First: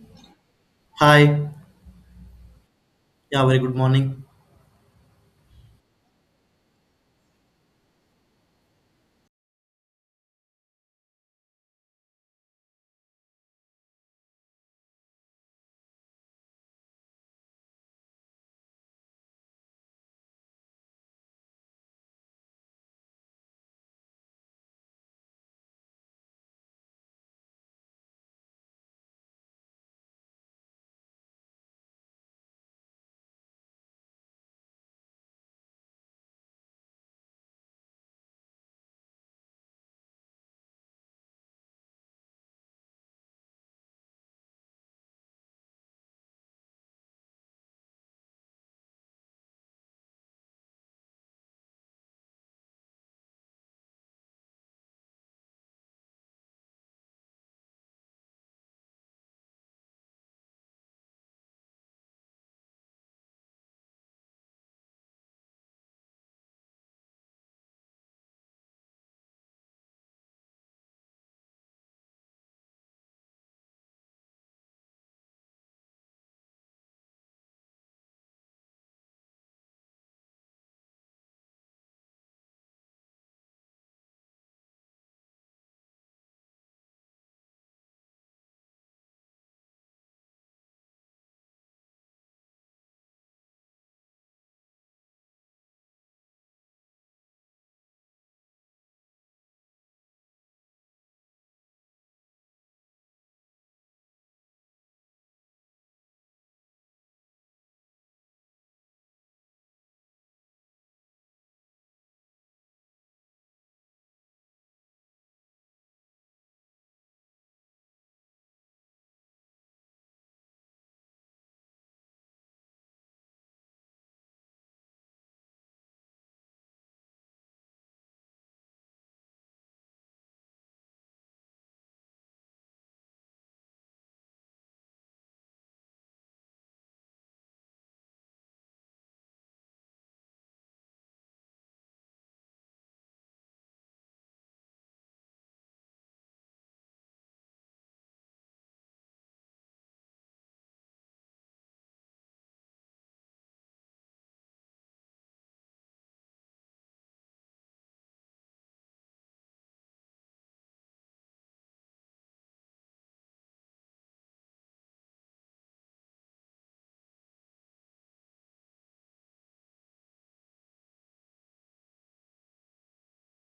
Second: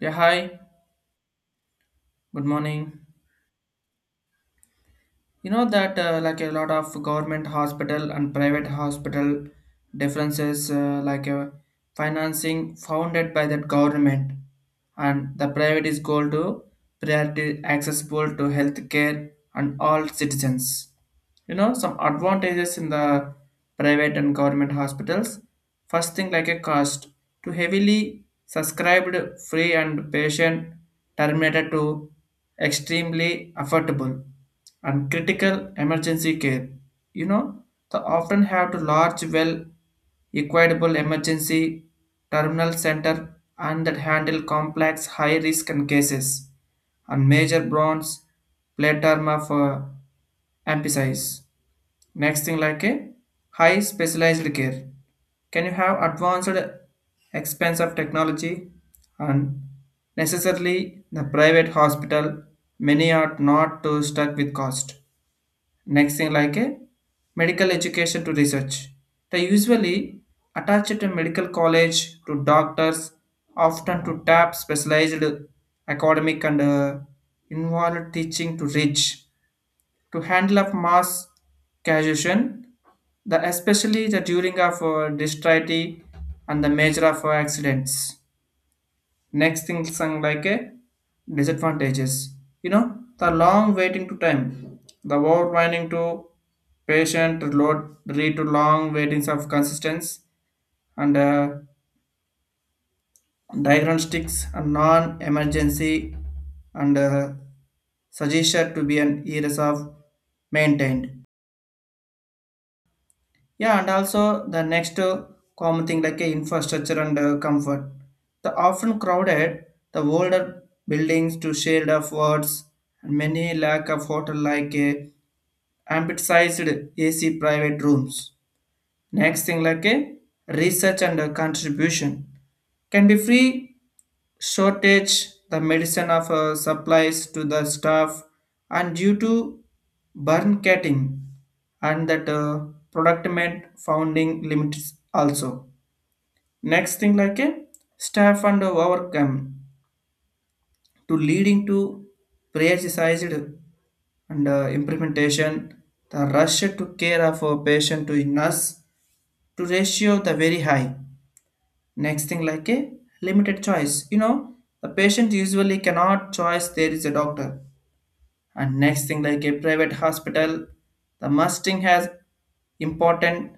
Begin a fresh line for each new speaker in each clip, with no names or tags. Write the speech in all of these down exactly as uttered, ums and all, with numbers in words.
Yeah, hi.
Hi.
Good morning.
Yeah, very good morning.
You know that uh, like a lot of government hospital and private hospital differences uh, like uh, financing founded by the government, and the private is goal to priority accessible to healthcare and all citizens. You know some advantages in the private and government hospitals, first thing like a cost to heavily subscribed free and patient terminated to extremely affordable and critical emergency care, you know, they often have to large well equitable emergency terminal center and that handle complex high risk and cases and major bronze platorma for emphasize. Next thing like a high specialized care. Can you have advanced expense of technology and necessarily the private hospital many are not too stuck with cost. Next thing like a medical education to research. They usually attach to medical college to doctors often to tap specialized academic and uh, involved teaching to reach to handle of mass casuation, the especially the during of uh, dexterity and the major of uh, accidents. Next thing something like a disadvantages. You know the long waiting to time, the overwinding to patient load lead to long waitings of consistence and uh, diagnostics and non-emergency and uh, suggested to be an years of maintained. Yeah, and also the next uh, common thing like uh, infrastructure and uh, comfort. The often crowded, the older buildings to shade of wards, and many lack of hotel like uh, amplified A C private rooms. Next thing like a research and a contribution can be free shortage the medicine of uh, supplies to the staff and due to burn cutting and that uh, product meant founding limits also. Next thing like a staff and overcome to leading to prioritized and uh, implementation, the rush to care of a patient to nurse to ratio the very high. Next thing like a limited choice. You know, the patient usually cannot choice there is a doctor, and next thing like a private hospital the musting has important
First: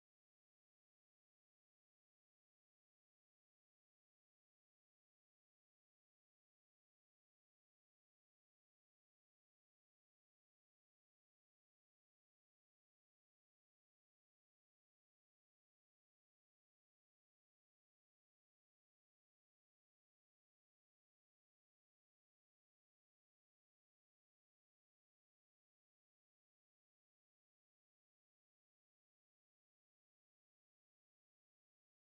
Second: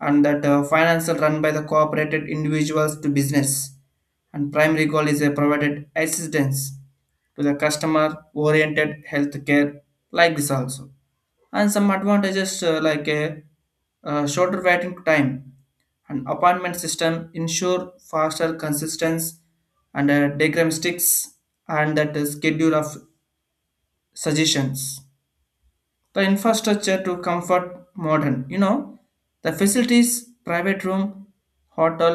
and that uh, financial run by the cooperated individuals to business and primary goal is a provided assistance to the customer oriented healthcare like this also. And some advantages uh, like a uh, shorter waiting time, an appointment system ensure faster consistency and uh, diagnostics and that the schedule of suggestions, the infrastructure to comfort modern, you know, the facilities, private room, hotel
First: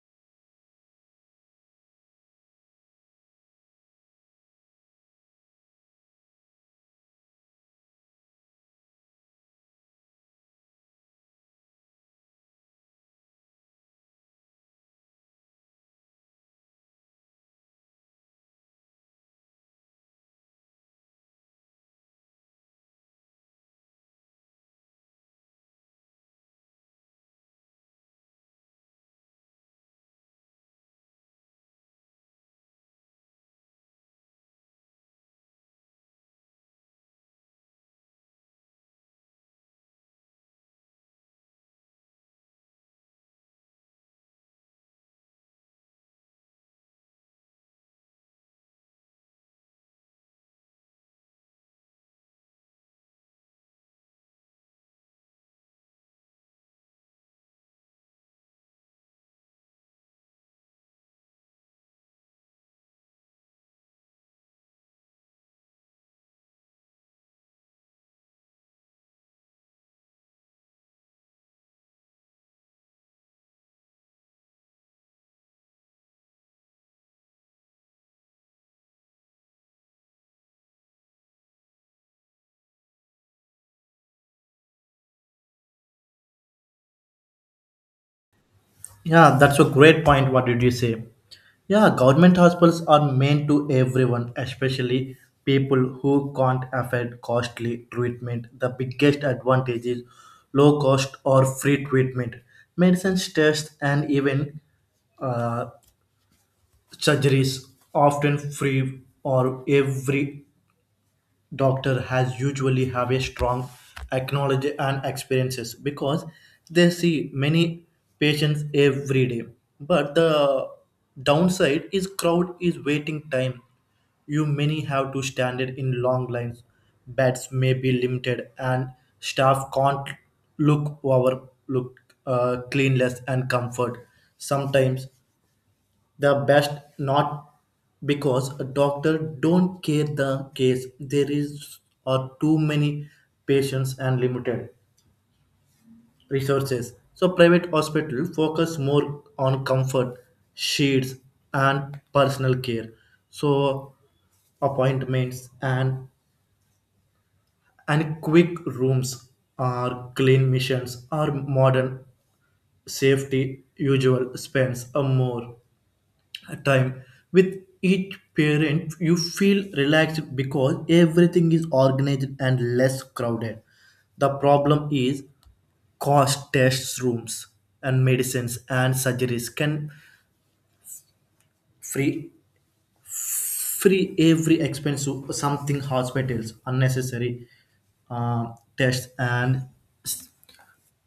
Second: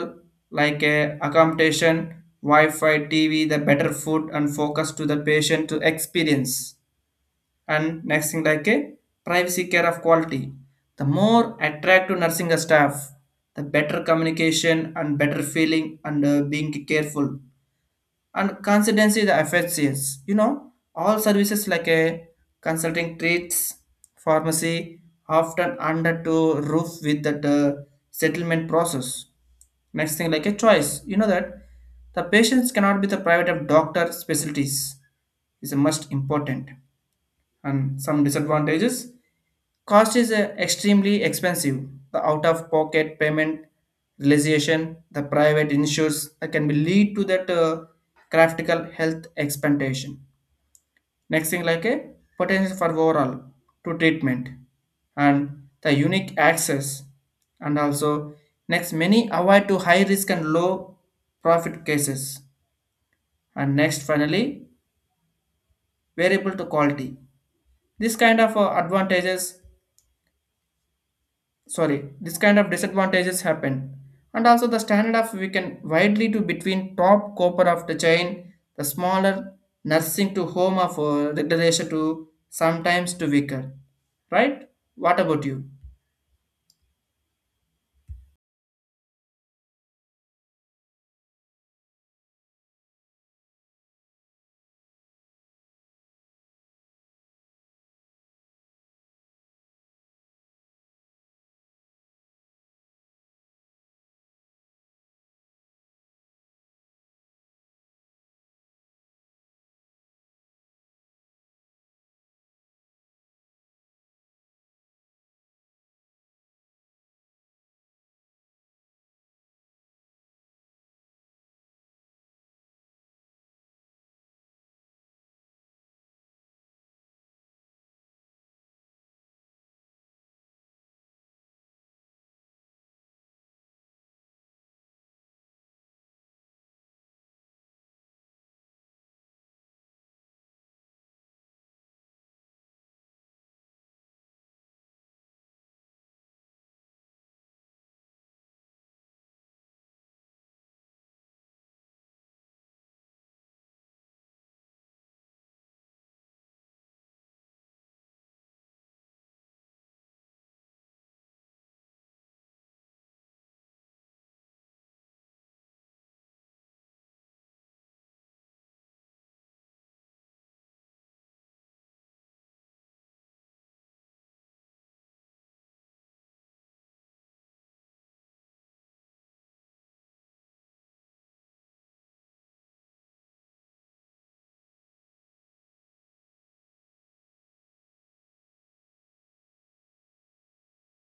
like a accommodation, wi-fi tv, the better food and focus to the patient to experience. And next thing like a privacy care of quality, the more attractive nursing staff, the better communication and better feeling and uh, being careful and consistency the F H C S. You know, all services like a consulting treats, pharmacy, often under to roof with that uh, settlement process. Next thing like a choice. You know that the patients cannot be the private of doctor specialties is the most important. And some disadvantages, cost is uh, extremely expensive, the out of pocket payment realization the private insurance that can be lead to that uh, critical health expectation. Next thing like a potential for overall to treatment and the unique access, and also next many avoid to high risk and low profit cases. And next finally variable to quality, this kind of uh, advantages sorry this kind of disadvantages happen. And also the standard of we can widely to between top copper of the chain the smaller nursing to home of uh, regulation to sometimes to weaker. Right, what about you?
Yeah, that's a great point. What did you say? Yeah, government hospitals are meant to everyone, especially people who can't afford costly treatment. The biggest advantage is low cost or free treatment. Medicines, tests, and even uh, surgeries often free or every doctor has usually have a strong acknowledge and experiences because they see many patients every day. But the downside is crowd is waiting time. You many have to stand it in long lines, beds may be limited, and staff can't look over look uh, cleanliness and comfort. Sometimes the best not because a doctor don't care the case, there is are too many patients and limited resources. So private hospital focus more on comfort sheets and personal care. So appointments and and quick rooms or clean missions or modern safety usual spends a more time with each parent. You feel relaxed because everything is organized and less crowded. The problem is cost test rooms and medicines and surgeries can free free every expense to something hospitals unnecessary uh, tests and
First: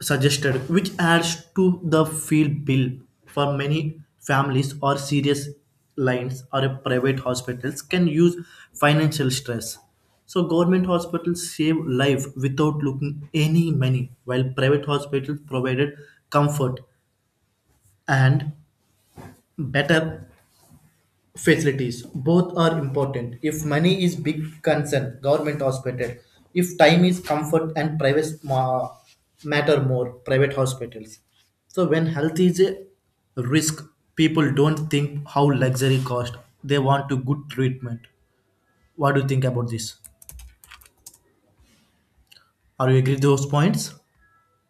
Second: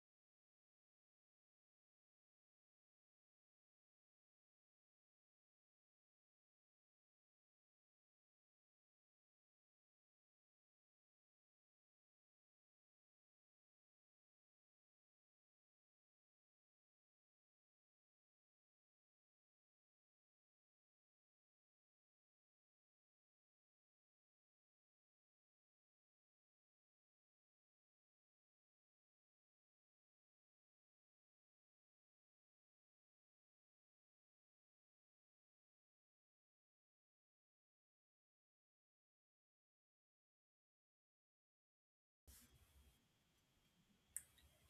suggested, which adds to the field bill. For many families or serious lines or a private hospitals can use financial stress. So government hospitals save life without looking any money, while private hospitals provided comfort and better facilities. Both are important. If money is big concern, government hospital. If time is comfort and private ma- matter more, private hospitals. So when health is a risk, people don't think how luxury cost, they want to good treatment. What do you think about this? Are you agree those points?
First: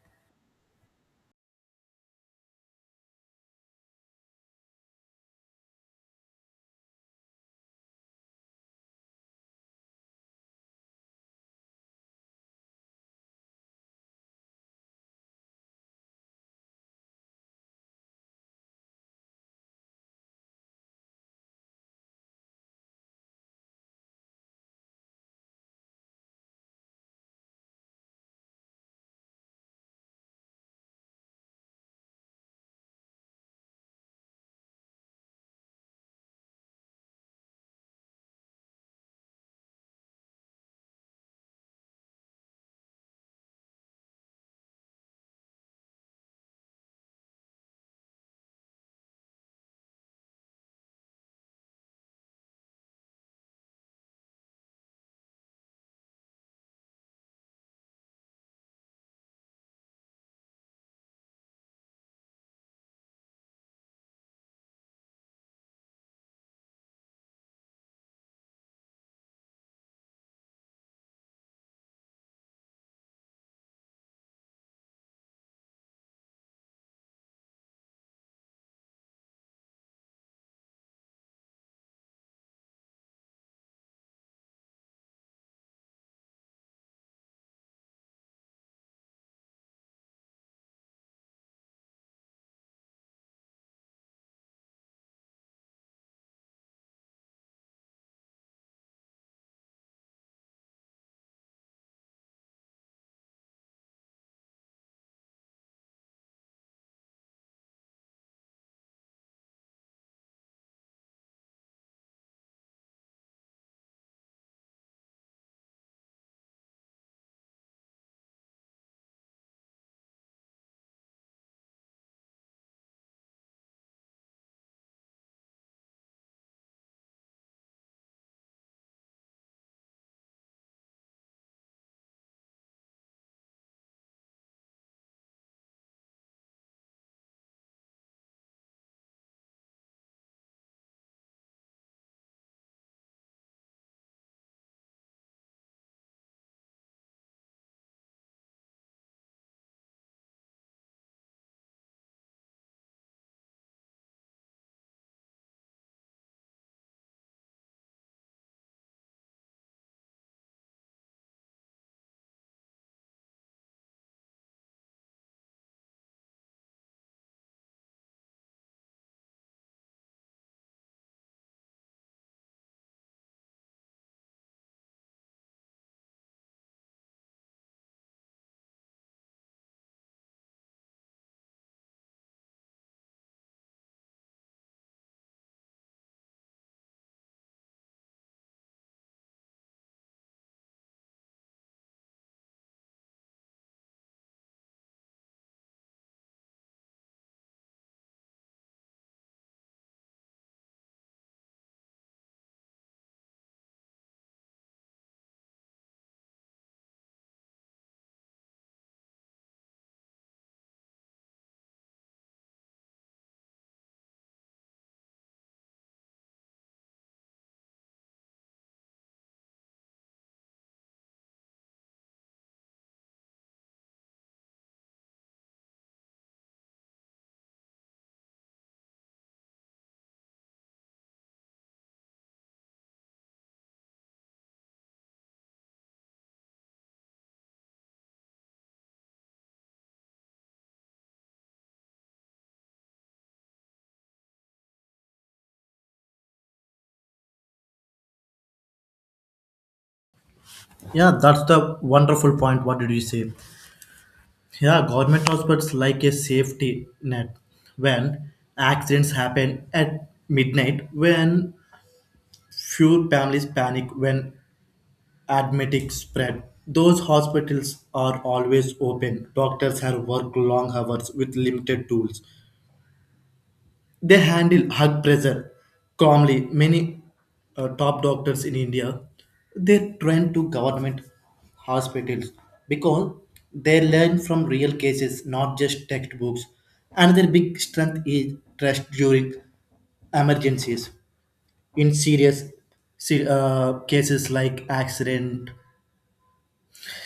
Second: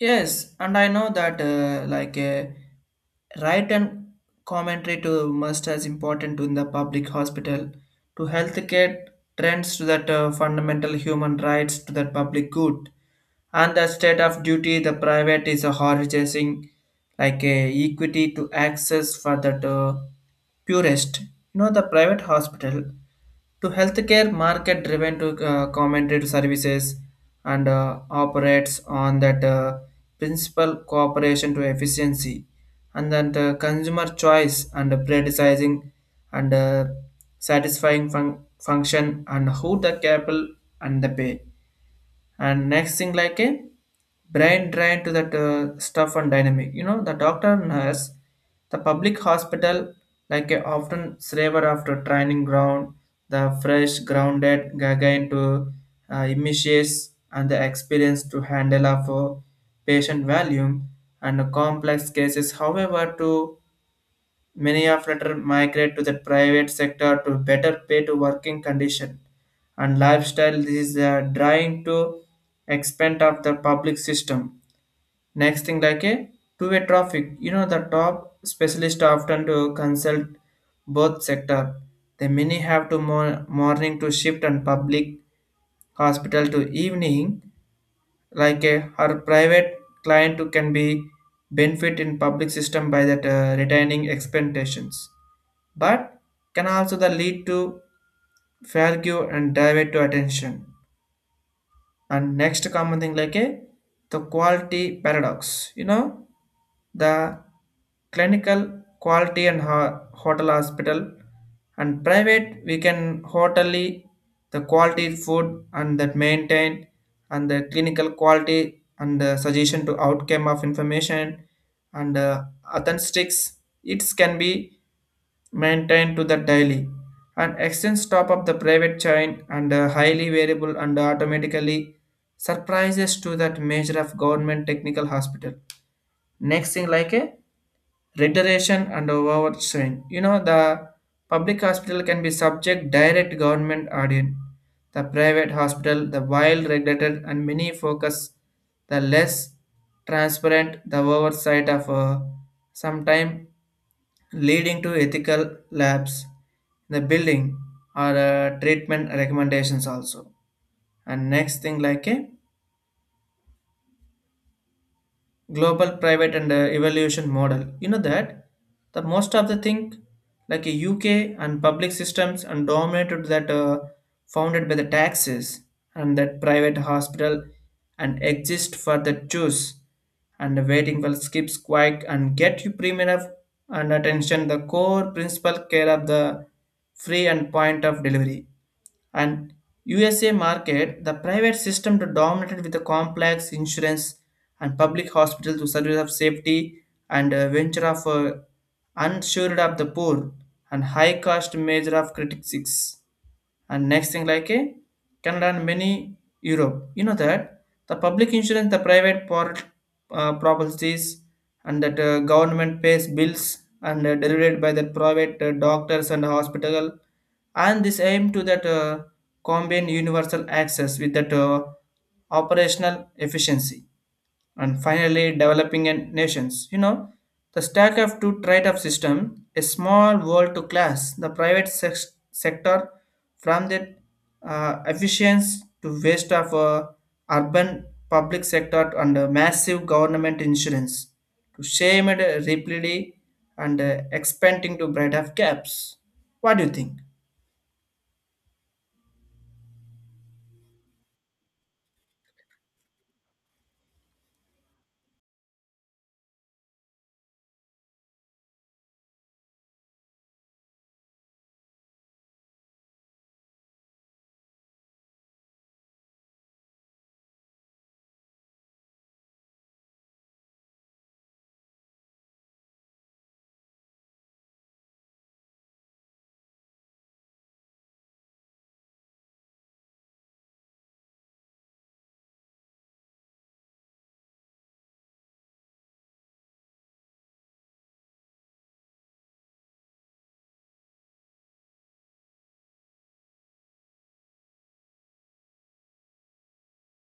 Yes, and I know that uh, like uh, write and commentary to must as important in the public hospital to healthcare trends to that uh, fundamental human rights to that public good and the state of duty the private is a harvesting like a equity to access for that uh, purest. You know the private hospital to healthcare market driven to uh, commented services and uh, operates on that uh, principal cooperation to efficiency and then the consumer choice and predisizing and uh, satisfying fun- function and who the capital and the pay. And next thing like a brain drain to that uh, stuff and dynamic, you know, the doctor nurse the public hospital like a often slaver after training ground, the fresh grounded again to uh, images and the experience to handle of uh, patient volume and complex cases, however to many of latter migrate to the private sector to better pay to working condition and lifestyle. This is uh, drawing to expand of the public system. Next thing like a two-way traffic. You know the top specialist often to consult both sector. The many have to mo morning to shift and public hospital to evening like a her private client who can be benefit in public system by that uh, retaining expectations, but can also the lead to failure and divert to attention. And next common thing like a the quality paradox. You know, the clinical quality and ho- hotel hospital and private we can hotely the quality food and that maintain, and the clinical quality and the suggestion to outcome of information and uh, authentics, it can be maintained to the daily and extends top of the private chain and uh, highly variable and automatically surprises to that measure of government technical hospital. Next thing like a reiteration and overstrain. You know the public hospital can be subject direct government audit. The private hospital, the wild regulated and many focus, the less transparent the oversight of uh, sometime leading to ethical labs the building or uh, treatment recommendations also. And next thing like a global private and uh, evaluation model, you know that the most of the thing like a UK and public systems and dominated that uh, founded by the taxes and that private hospital and exist for the choose and waiting will skip quick and get you premium of- and attention the core principal care of the free and point of delivery. And U S A market, the private system to dominated with the complex insurance and public hospital to service of safety and uh, venture of uh, unsured of the poor and high cost measure of critics. And next thing like a can learn many europe, you know that the public insurance the private part uh, properties and that uh, government pays bills and uh, delivered by the private uh, doctors and hospital, and this aim to that uh, combine universal access with that uh, operational efficiency. And finally developing and nations. You know, the stack of two trade of system, a small world to class, the private sex- sector from the uh, efficiency to waste of uh, urban public sector and uh, massive government insurance to shame it uh, rapidly and uh, expanding to bread of gaps. What do you think?
Yeah, that's the wonderful point. What did you say? Yeah, government hospitals like a safety net when accidents happen at midnight, when few families panic when admetics spread. Those hospitals are always open. Doctors have worked long hours with limited tools. They handle high pressure calmly. Many uh, top doctors in India, they train to government hospitals because they learn from real cases, not just textbooks. Another big strength is trust during emergencies. In serious se- uh, cases like accident,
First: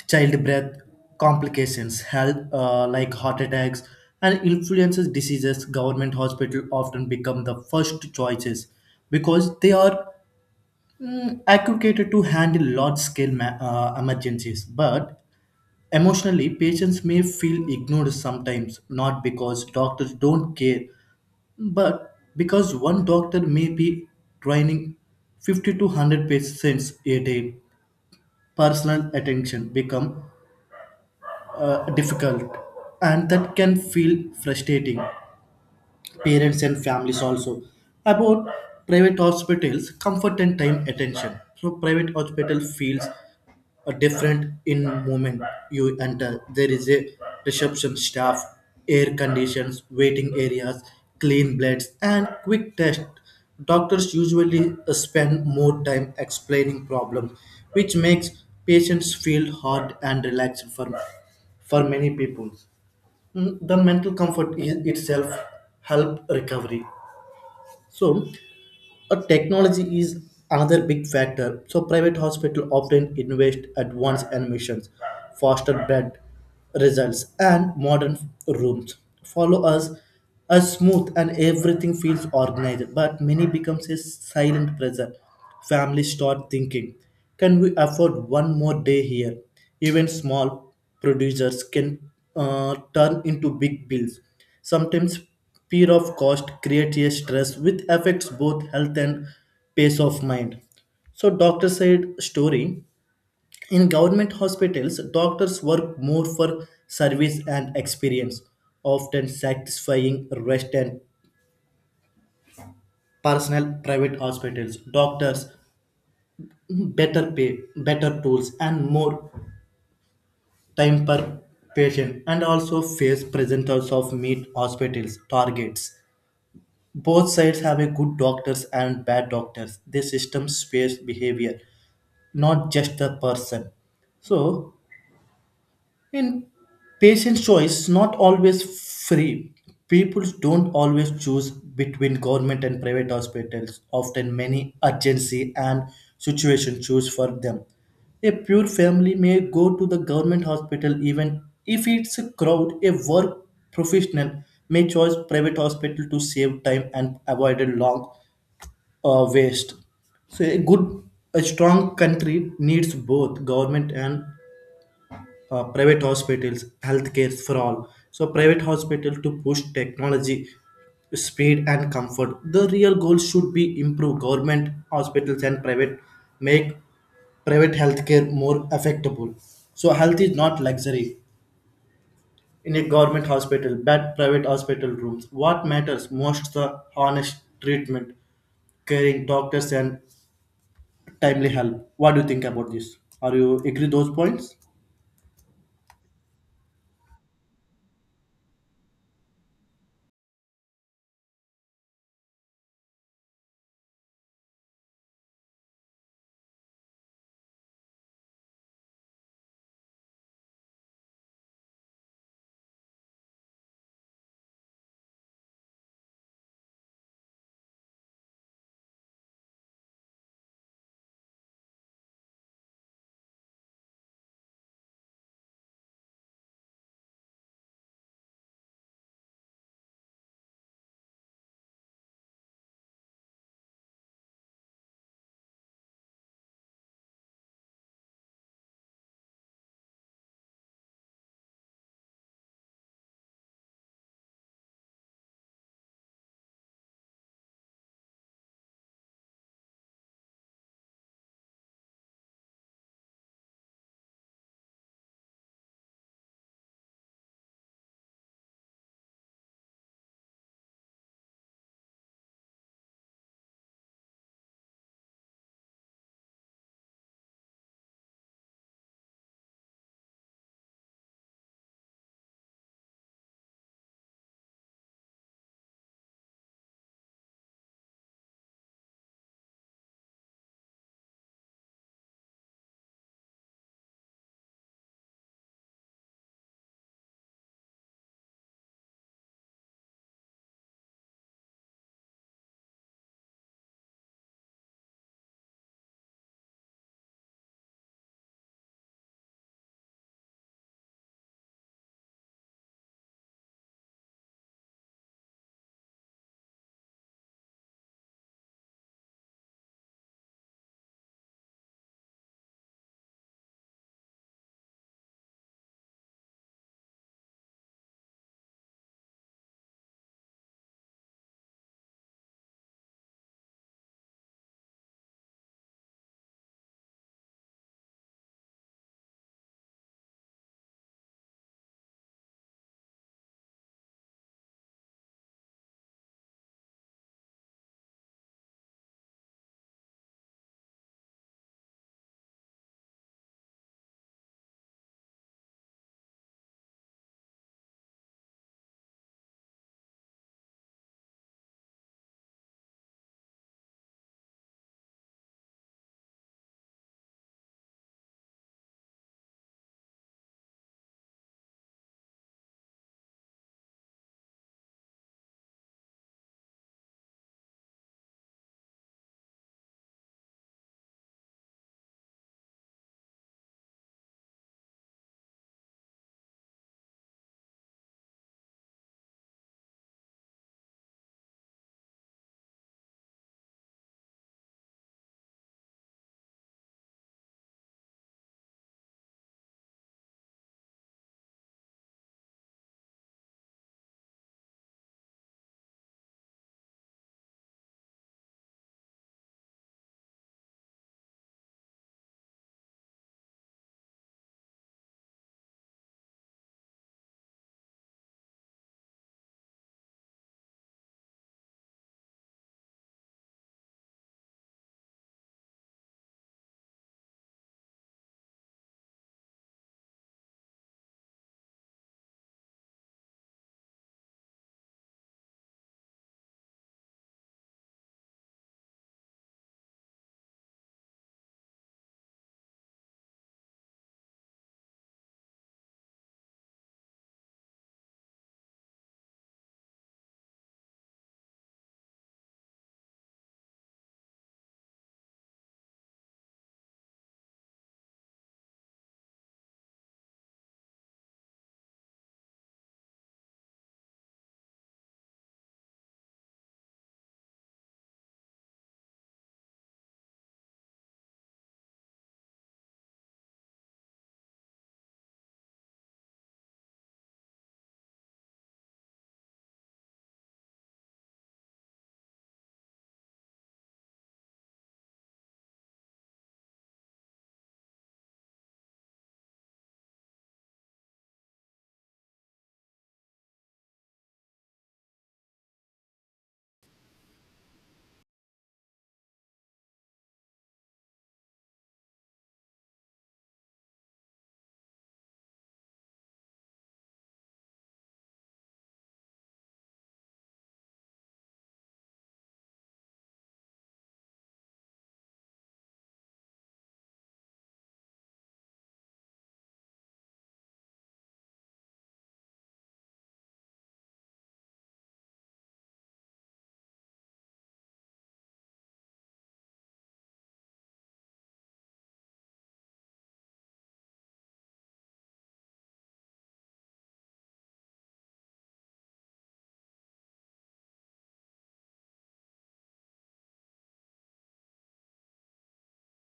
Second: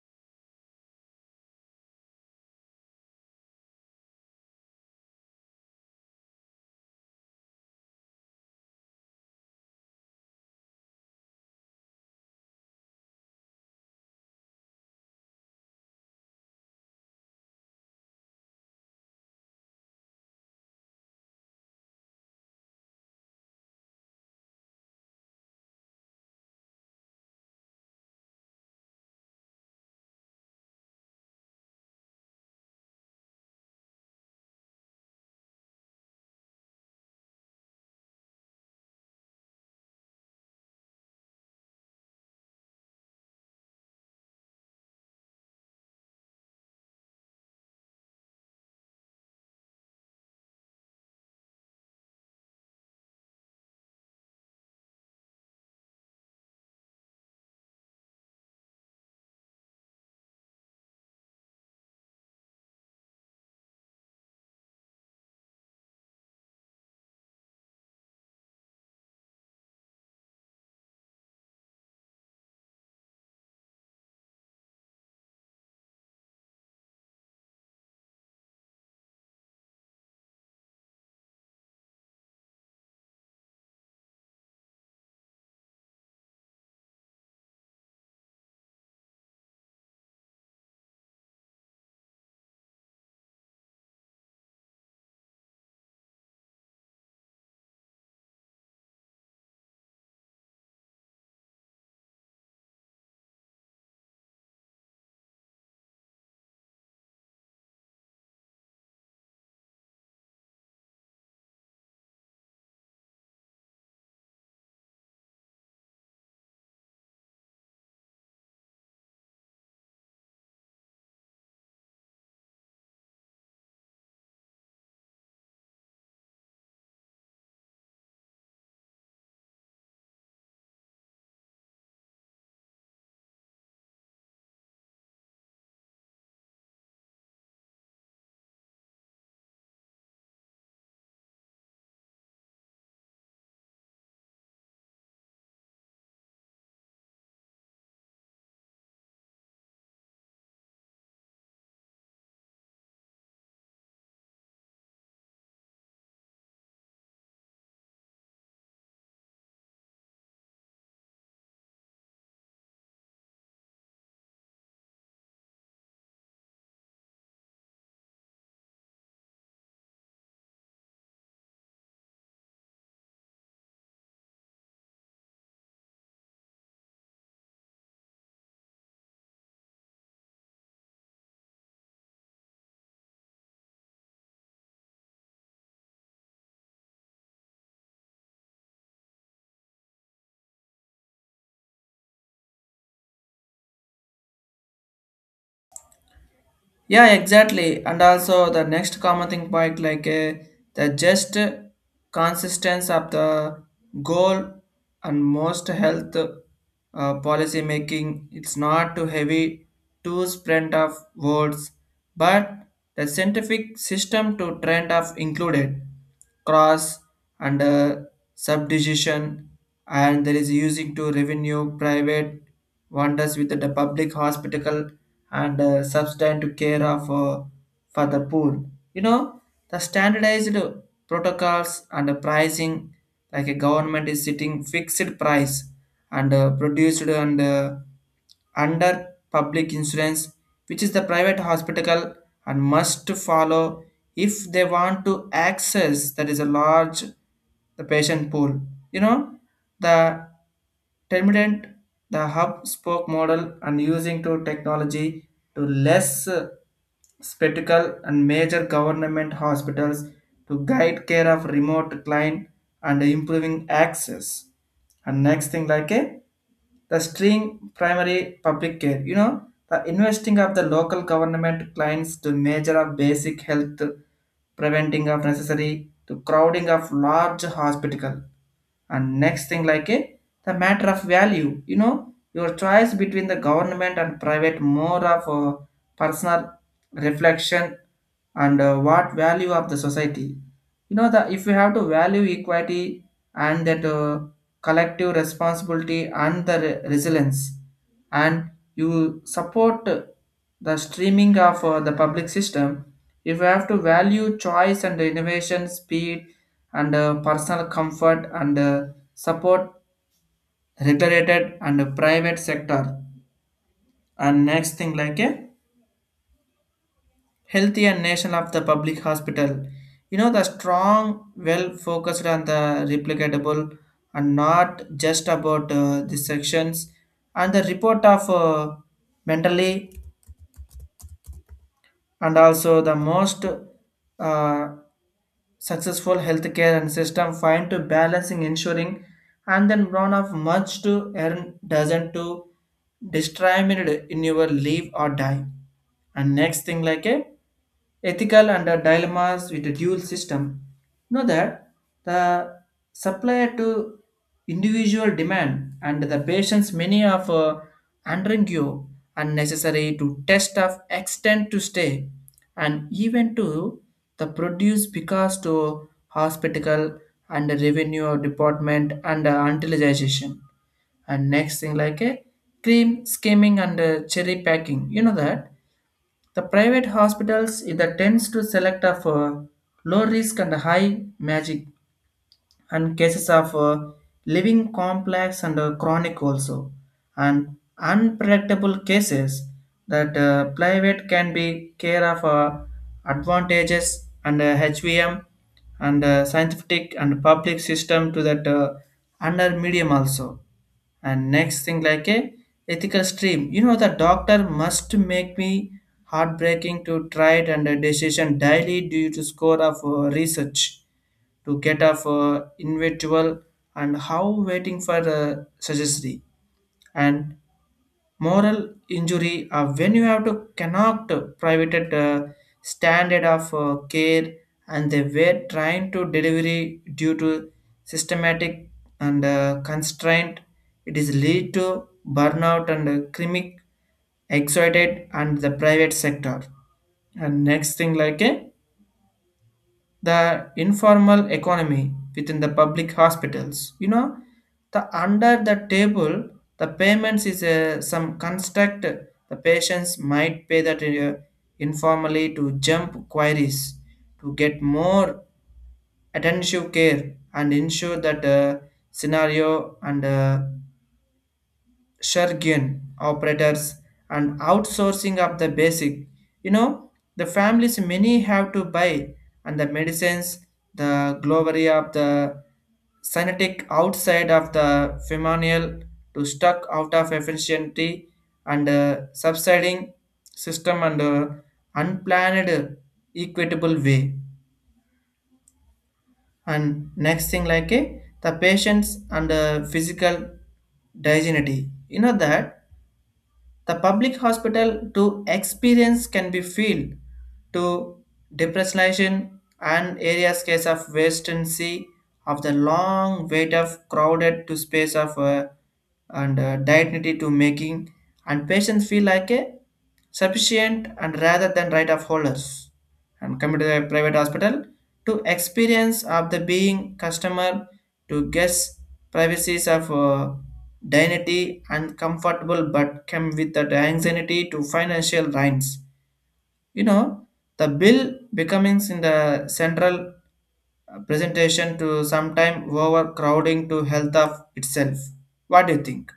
childbirth, complications, health uh, like heart attacks, and influences diseases, government hospital often become the first choices because they are mm, accurate to handle large-scale ma- uh, emergencies. But emotionally, patients may feel ignored sometimes, not because doctors don't care, but because one doctor may be training fifty to one hundred patients a day, personal attention become uh, difficult, and that can feel frustrating. Parents and families also about private hospitals comfort and time attention. So private hospital feels a different in moment you enter. There is a reception staff, air conditions waiting areas, clean blades, and quick test. Doctors usually uh, spend more time explaining problems, which makes patients feel hard and relaxed. For, for many people, Mm, the mental comfort i- itself help recovery. So uh, technology is another big factor. So private hospital often invest advanced admissions, faster bed results, and modern rooms. Follow us as smooth and everything feels organized. But many becomes a silent pressure. Families start thinking, can we afford one more day here? Even small producers can uh, turn into big bills. Sometimes fear of cost creates a stress which affects both health and peace of mind. So, doctor said story. In government hospitals, doctors work more for service and experience, often satisfying rest and personal private hospitals. Doctors better pay, better tools, and more time per patient, and also face presenters of meet hospitals targets. Both sides have a good doctors and bad doctors. The system spares behavior, not just the person. So, in patient choice, not always free. People don't always choose between government and private hospitals. Often, many urgency and situation choose for them. A pure family may go to the government hospital even if it's a crowd. A work professional may choose private hospital to save time and avoid a long uh, waste. So a good, a strong country needs both government and uh, private hospitals, healthcare for all. So private hospital to push technology, speed and comfort. The real goal should be improve government hospitals and private, make private healthcare more affectable. So health is not luxury in a government hospital, but private hospital rooms. What matters most the honest treatment, caring doctors, and timely help. What do you think about this? Are you agree those points?
Yeah, exactly. And also the next common thing point like uh, the just consistency of the goal and most health uh, policy making. It's not too heavy, too spread of words, but the scientific system to trend of included cross and uh, subdivision, and there is using to revenue private wonders with the public hospital and uh, substantive care of uh, for the poor, you know, the standardized protocols and the pricing like a government is setting fixed price and uh, produced and uh, under public insurance, which is the private hospital and must follow if they want to access that is a large the patient pool, you know, the terminant, the hub spoke model, and using to technology to less uh, spectacle and major government hospitals to guide care of remote client and improving access. And next thing like a the string primary public care, you know, the investing of the local government clients to measure of basic health, preventing of necessary to crowding of large hospital. And next thing like a the matter of value, you know, your choice between the government and private more of a personal reflection and uh, what value of the society, you know that if you have to value equity and that uh, collective responsibility and the re- resilience and you support the streaming of uh, the public system. If you have to value choice and innovation speed and uh, personal comfort and uh, support regulated and private sector. And next thing like a healthy and nation of the public hospital, you know, the strong well focused on the replicatable and not just about uh, the sections and the report of uh, mentally. And also the most uh, successful healthcare and system find to balancing ensuring and then run of much to earn doesn't to discriminate in your live or die. And next thing like a ethical and uh, dilemmas with a dual system, you know that the supply to individual demand and the patients many of uh, undergo unnecessary to test of extent to stay and even to the produce because to hospital and revenue department and uh, utilization. And next thing like a cream skimming and uh, cherry packing, you know that the private hospitals it that tends to select of uh, low risk and high magic and cases of uh, living complex and uh, chronic also and unpredictable cases that uh, private can be care of uh, advantages and uh, H V M and uh, scientific and public system to that uh, under medium also. And next thing like a ethical stream, you know the doctor must make me heartbreaking to try it and a decision daily due to score of uh, research to get of uh, individual and how waiting for uh, suggestion and moral injury uh, when you have to connect private uh, standard of uh, care and they were trying to delivery due to systematic and uh, constraint. It is lead to burnout and uh, chronic excited and the private sector. And next thing like a the informal economy within the public hospitals, you know, the under the table, the payments is uh, some construct the patients might pay that uh, informally to jump queries to get more attentive care and ensure that uh, scenario and uh, shurgen operators and outsourcing of the basic, you know, the families many have to buy and the medicines, the glory of the synthetic outside of the femonial to stuck out of efficiency and uh, subsiding system and uh, unplanned equitable way. And next thing like a the patients and uh, physical dignity, you know that the public hospital to experience can be filled to depressionalization and areas case of vacancy of the long wait of crowded to space of uh, and uh, dignity to making and patients feel like a sufficient and rather than right of holders. And come to the private hospital to experience of the being customer to guess privacies of uh, dignity and comfortable, but come with the anxiety to financial lines, you know, the bill becomes in the central uh, presentation to sometime overcrowding to health of itself. What do you think?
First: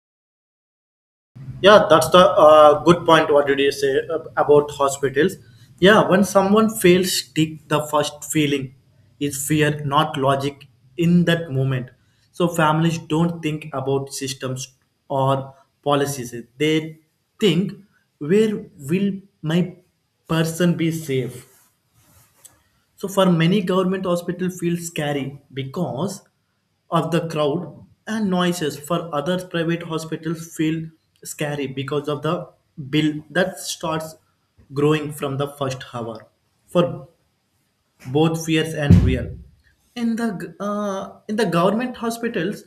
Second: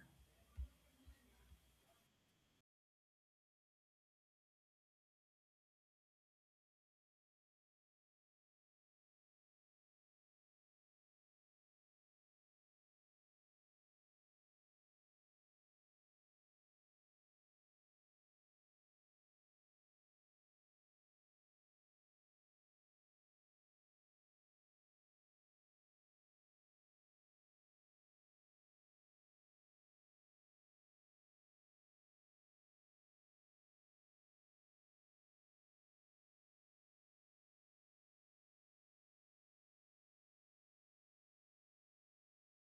Yeah, that's the uh, good point. What did you say ab- about hospitals? Yeah, when someone fails, stick the first feeling is fear, not logic in that moment. So families don't think about systems or policies. They think, where will my person be safe? So for many, government hospital feel scary because of the crowd and noises. For others, private hospitals feel scary because of the bill that starts growing from the first hour. For both, fears and real. In the g- uh, in the government hospitals,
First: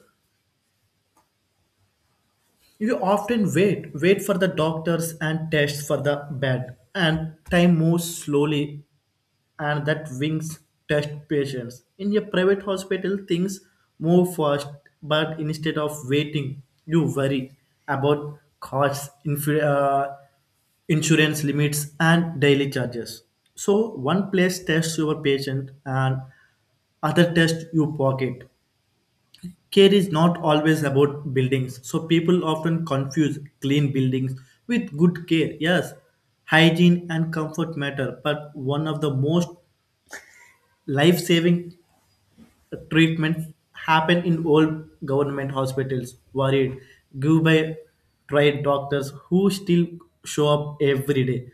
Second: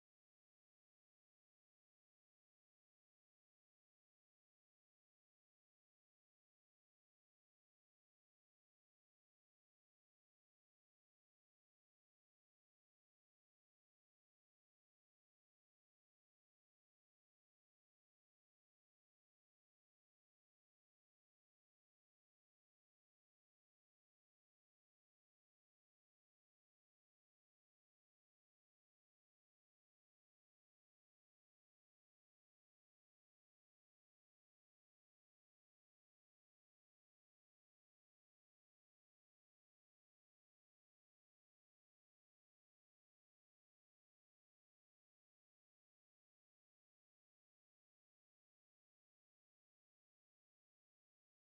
you often wait wait for the doctors and tests for the bed, and time moves slowly, and that wings test patients. In a private hospital, things move fast, but instead of waiting, you worry about costs, inf- uh, insurance limits, and daily charges. So, one place tests your patient, and other test you pocket. Care is not always about buildings, so people often confuse clean buildings with good care. Yes, hygiene and comfort matter, but one of the most life saving treatments happen in old government hospitals, worried, give by tried doctors who still show up every day.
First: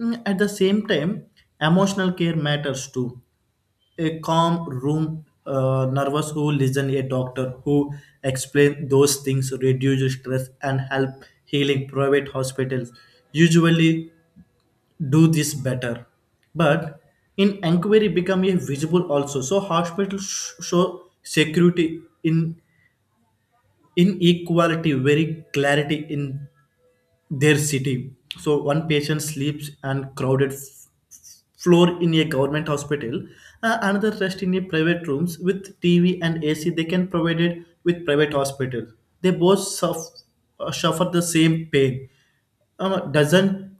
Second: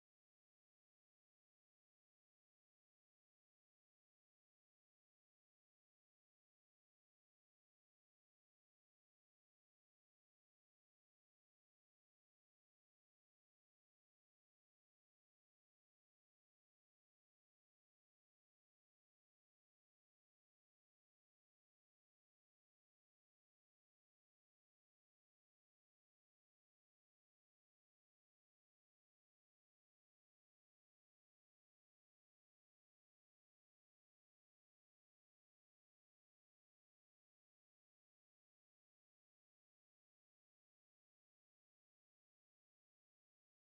Mm, At the same time, emotional care matters too. A calm room, uh, nervous who listen, a doctor who explain those things, reduce stress and help healing. Private hospitals usually do this better. But in inquiry become a visible also. So hospitals sh- show security in inequality, very clarity in their city. So one patient sleeps on crowded f- floor in a government hospital, uh, another rest in a private rooms with T V and A C. They can provide it with private hospital. They both suffer, suffer the same pain. Um, doesn't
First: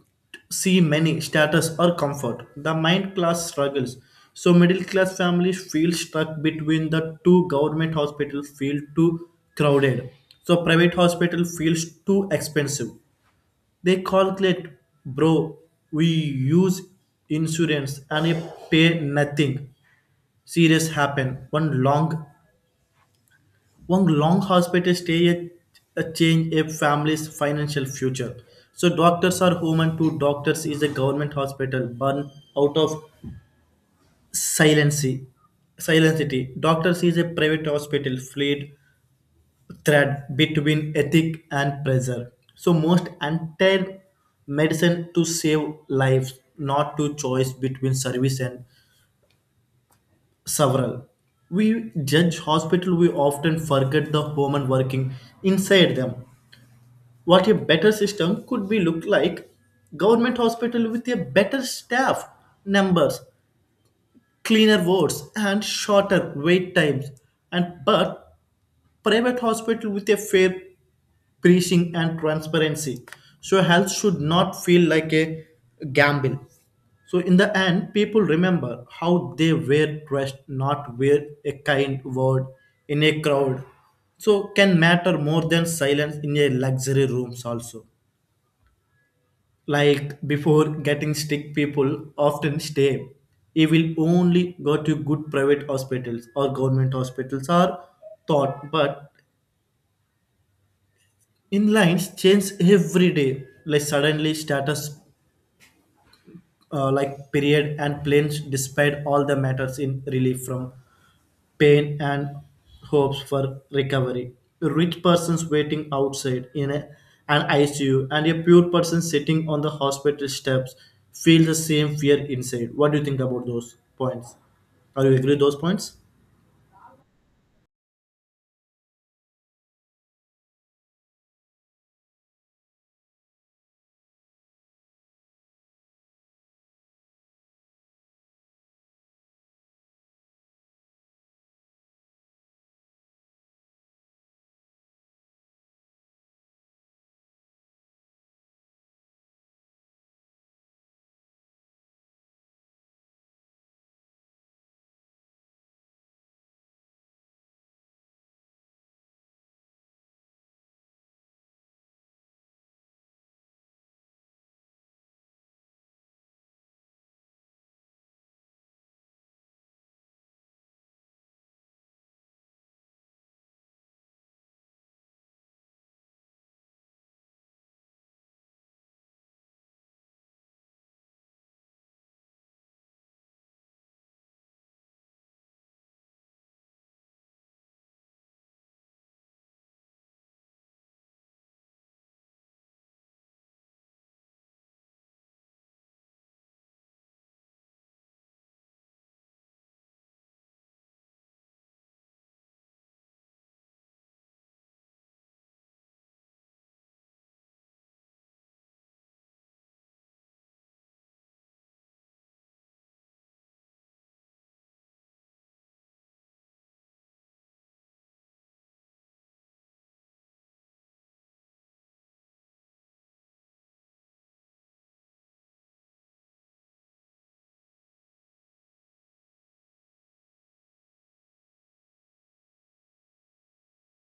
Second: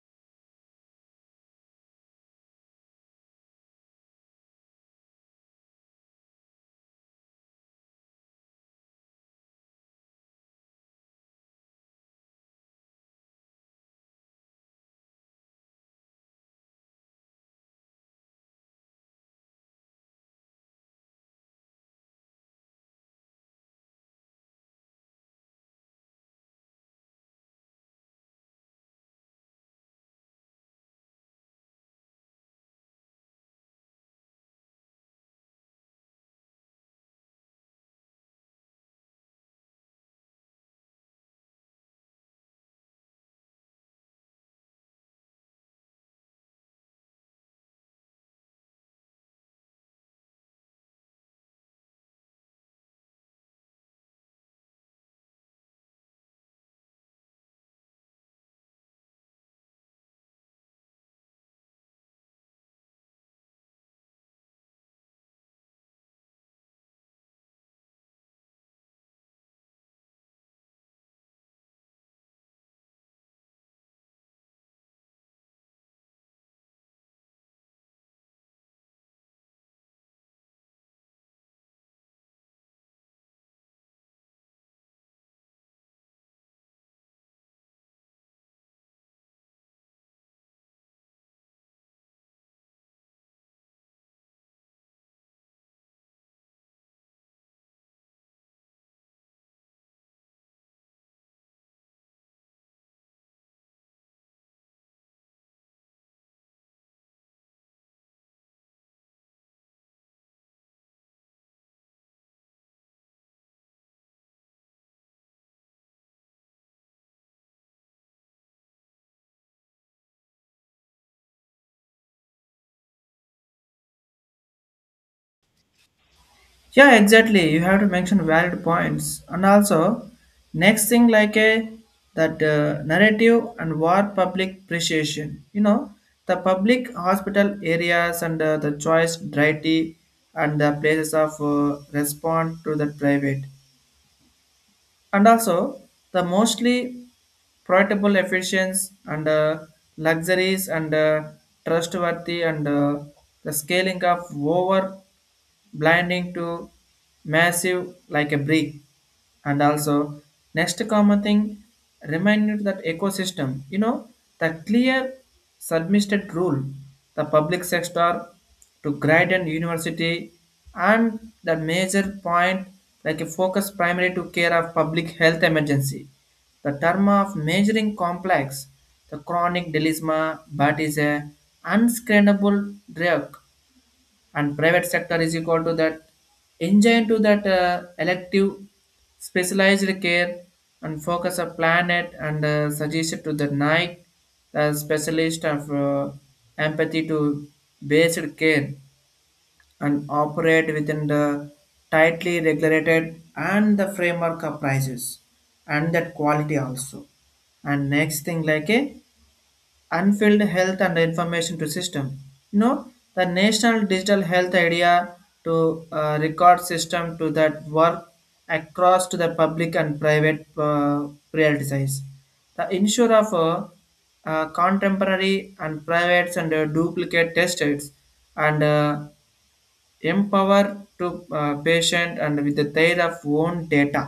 see many status, or comfort. The mind class struggles. So middle class families feel stuck between the two. Government hospitals feel too crowded. So private hospital feels too expensive. They calculate, bro, we use insurance and I pay nothing. Serious happen. One long one long hospital stay a, a change a family's financial future. So doctors are human too. Doctors is a government hospital born out of silency. Silentity. Doctors is a private hospital fled thread between ethic and pressure. So most entire medicine to save lives, not to choice between service and several. We judge hospital, we often forget the human working inside them. What a better system could be look like? Government hospital with a better staff numbers, cleaner wards, and shorter wait times. And but private hospital with a fair pricing and transparency. So health should not feel like a gamble. So in the end, people remember how they were dressed, not where. A kind word in a crowd so can matter more than silence in a luxury rooms also. Like before getting sick, people often stay. You will only go to good private hospitals or government hospitals are thought, but in lines change every day. Like suddenly status, uh, like period and planes, despite all the matters in relief from pain and hopes for recovery. A rich person's waiting outside in a, an I C U, and a poor person sitting on the hospital steps feel the same fear inside. What do you think about those points? Are you agree with those points?
Yeah, exactly. You have to mention valid points, and also next thing like a that uh, narrative and war public appreciation. You know the public hospital areas and uh, the choice variety and the places of uh, respond to the private, and also the mostly profitable efficiency and uh, luxuries and uh, trustworthy and uh, the scaling of over blinding to massive like a brick. And also, next common thing, remind you that ecosystem, you know, the clear submitted rule, the public sector to grade and university, and the major point like a focus primary to care of public health emergency. The term of measuring complex, the chronic delisma, but is a unscreenable drug and private sector is equal to that engine to that uh, elective specialized care and focus a planet and uh, suggest to the night the specialist of uh, empathy to based care and operate within the tightly regulated and the framework of prices and that quality also. And next thing like a unfilled health and information to system. You know, the National Digital Health Idea to uh, record system to that work across to the public and private uh, prioritize. The ensure of uh, uh, contemporary and privates and uh, duplicate testers and uh, empower to uh, patient and with the their of own data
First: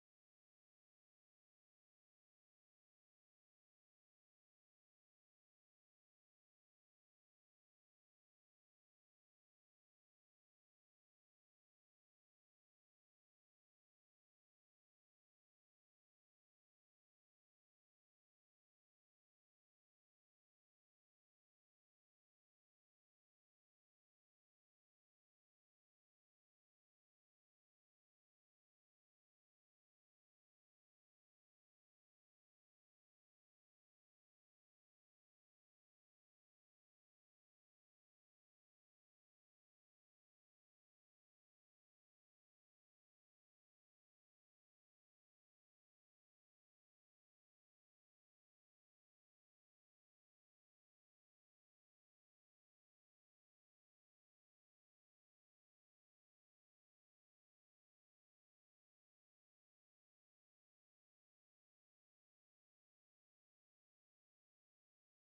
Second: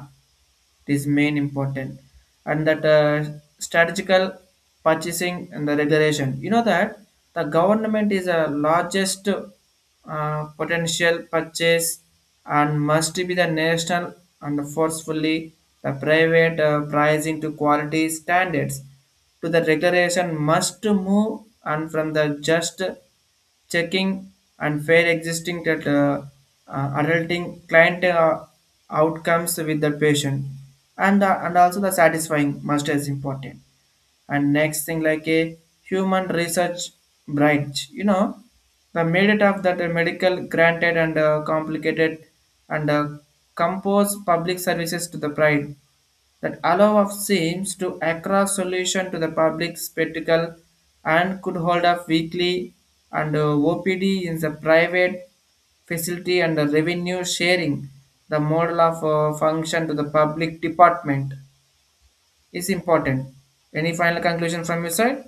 is main important and that uh, strategical purchasing and the regulation, you know that the government is a largest uh, potential purchase and must be the national and forcefully the private uh, pricing to quality standards to the regulation must move and from the just checking and fair existing that uh, uh, adulting client uh, outcomes with the patient and uh, and also the satisfying master is important. And next thing like a human research branch, you know the merit of that uh, medical granted and uh, complicated and uh, compose public services to the pride that allow of seems to across solution to the public spectacle and could hold up weekly and uh, O P D in the private facility and the revenue sharing, the model of uh, function to the public department is important. Any final conclusion from your side?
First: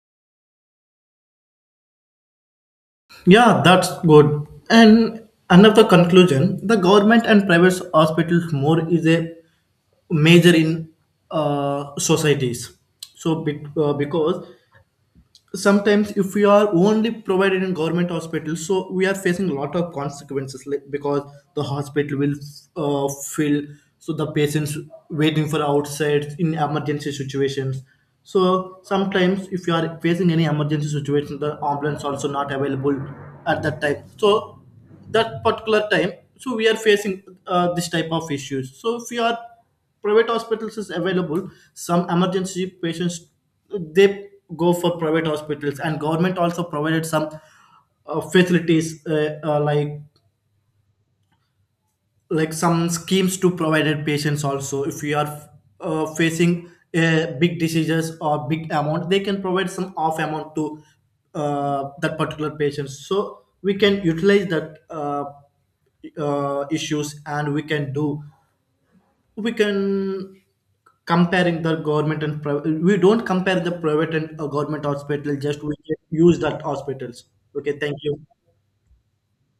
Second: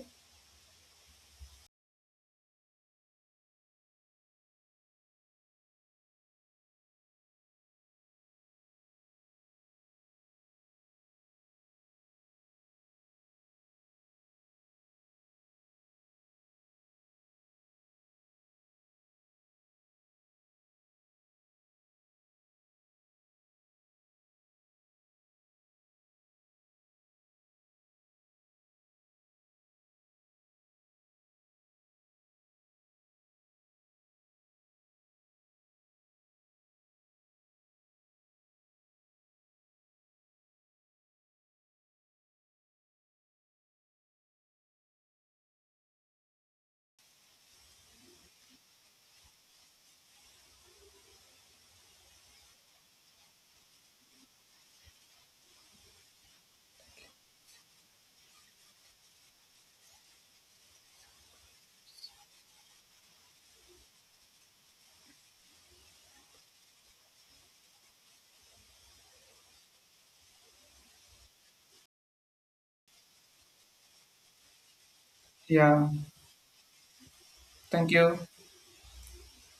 Yeah, that's good. And another conclusion, the government and private hospitals more is a major in uh, societies. So be- uh, because sometimes if we are only provided in government hospitals, so we are facing a lot of consequences, like because the hospital will uh, fill, so the patients waiting for outside in emergency situations. So sometimes if you are facing any emergency situation, the ambulance also not available at that time. So that particular time, so we are facing uh, this type of issues. So if you are private hospitals is available, some emergency patients, they go for private hospitals. And government also provided some uh, facilities uh, uh, like like some schemes to provided patients also. If you are uh, facing uh, big diseases or big amount, they can provide some off amount to uh, that particular patient. So we can utilize that uh, uh, issues, and we can do we can comparing the government and private. We don't compare the private and uh, government hospital, just we
Yeah.
can use that hospitals. Okay,
Thank
thank
you.
you.